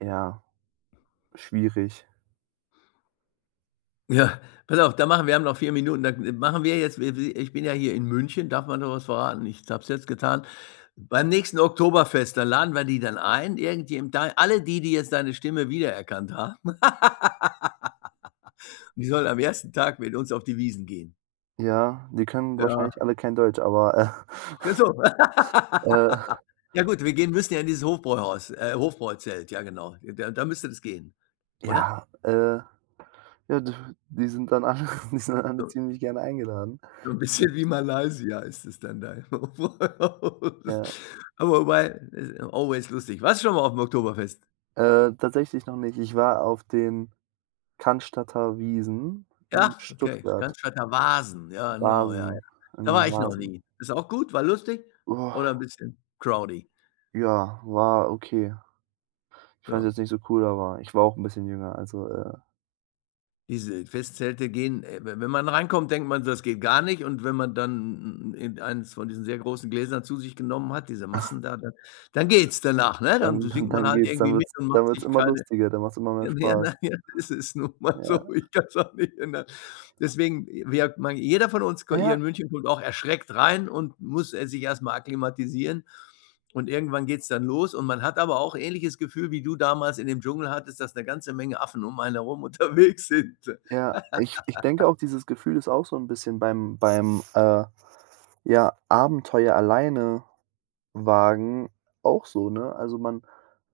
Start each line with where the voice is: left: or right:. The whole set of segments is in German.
right: Ja, schwierig.
left: Ja, pass auf, da machen wir haben noch 4 Minuten, da d machen wir jetzt wir wir ich bin ja hier in München, darf man sowas verraten? Ich habe es jetzt getan. Beim nächsten Oktoberfest, da laden wir die dann ein, irgendjem dann alle die, die jetzt deine Stimme wiedererkannt haben. Die sollen am 1. Tag mit uns auf die Wiesn gehen.
right: Ja, die können
left: Ja.
right: wahrscheinlich alle kein Deutsch, aber,
left: [unintelligible]
right: äh.
left: Ja gut, wir gehen müssen ja in dieses Hofbräuhaus äh, Hofbräuzelt, ja genau, der da müsste das gehen, oder?
right: Ja, äh, ja, die die sind dann alle, die sind dann alle
left: [unintelligible]
right: ziemlich gerne eingeladen.
left: So 'n bisschen wie
right: [unintelligible]
left: Malaysia ist es dann da. [unintelligible]
right: Ja.
left: Aber weil ist always lustig. Warst du schon mal aufm Oktoberfest?
right: Äh, tatsächlich noch nicht. Ich war auf den Cannstatter Wiesn in
left: Ja, okay,
right: Stuttgart.
left: Cannstatter Wasn. Ja, genau, ja, ja.
right: Wasn ah,
left: Da
right: ne,
left: war ich noch
right: Wasn.
left: nie. Ist auch gut, war lustig oder 'n bisschen crowdy?
right: Ja, war okay. Ich fand's
left: Ja.
right: jetzt nicht so cool, aber ich war auch 'n bisschen jünger, also, äh
left: Diese Festzelte gehen we wenn man reinkommt, denkt man so, das geht gar nicht und wenn man dann irgendeins von diesen sehr großen Gläsern zu sich genommen hat, diese Maßen da, dann dann geht's danach, ne? Dann
right: Dann
left: si
right: dann
left: singt man
right: dann
left: halt
right: geht's
left: irgendwie
right: dann
left: mit
right: wird's
left: und
right: dann
left: macht
right: wird's
left: sich
right: immer
left: keine
right: lustiger, dann macht's immer mehr
left: ja, naja
right: Spaß.
left: naja, es ist nun mal so,
right: Ja.
left: ich kann's auch nicht ändern. Deswegen wir meine jeder von uns ko
right: Na
left: hier
right: ja.
left: in München kommt auch erschreckt rein und muss er sich erstmal akklimatisieren und irgendwann geht's dann los und man hat aber auch ähnliches Gefühl wie du damals in dem Dschungel hattest, dass 'ne ganze Menge Affen um einen herum unterwegs sind.
right: Ja, ich ich denke auch, dieses Gefühl ist auch so 'n bisschen beim beim, äh, ja Abenteuer alleine wagen auch so, ne? Also, man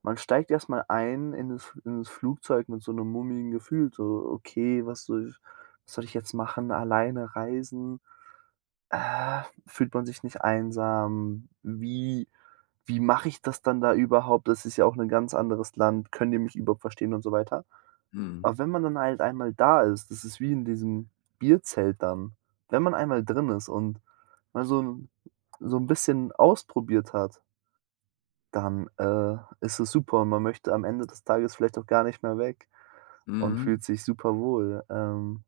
right: man steigt erst mal ein in das F in das Flugzeug mit so 'nem mulmigen Gefühl, so: „Okay, was soll was soll ich jetzt machen. Alleine reisen, fühlt man sich nicht einsam? Wie Wie mache ich das dann da überhaupt? Das ist ja auch 'ne ganz anderes Land. Können die mich überhaupt verstehen und so weiter?“
left: Mhm.
right: Aber wenn man dann halt einmal da ist, das ist wie in diesem Bierzelt dann. Wenn man einmal drin ist und mal so 'n so 'n bisschen ausprobiert hat dann, äh, ist es super und man möchte am Ende des Tages vielleicht auch gar nicht mehr weg und fühlt
left: Mhm.
right: sich super wohl. Ähm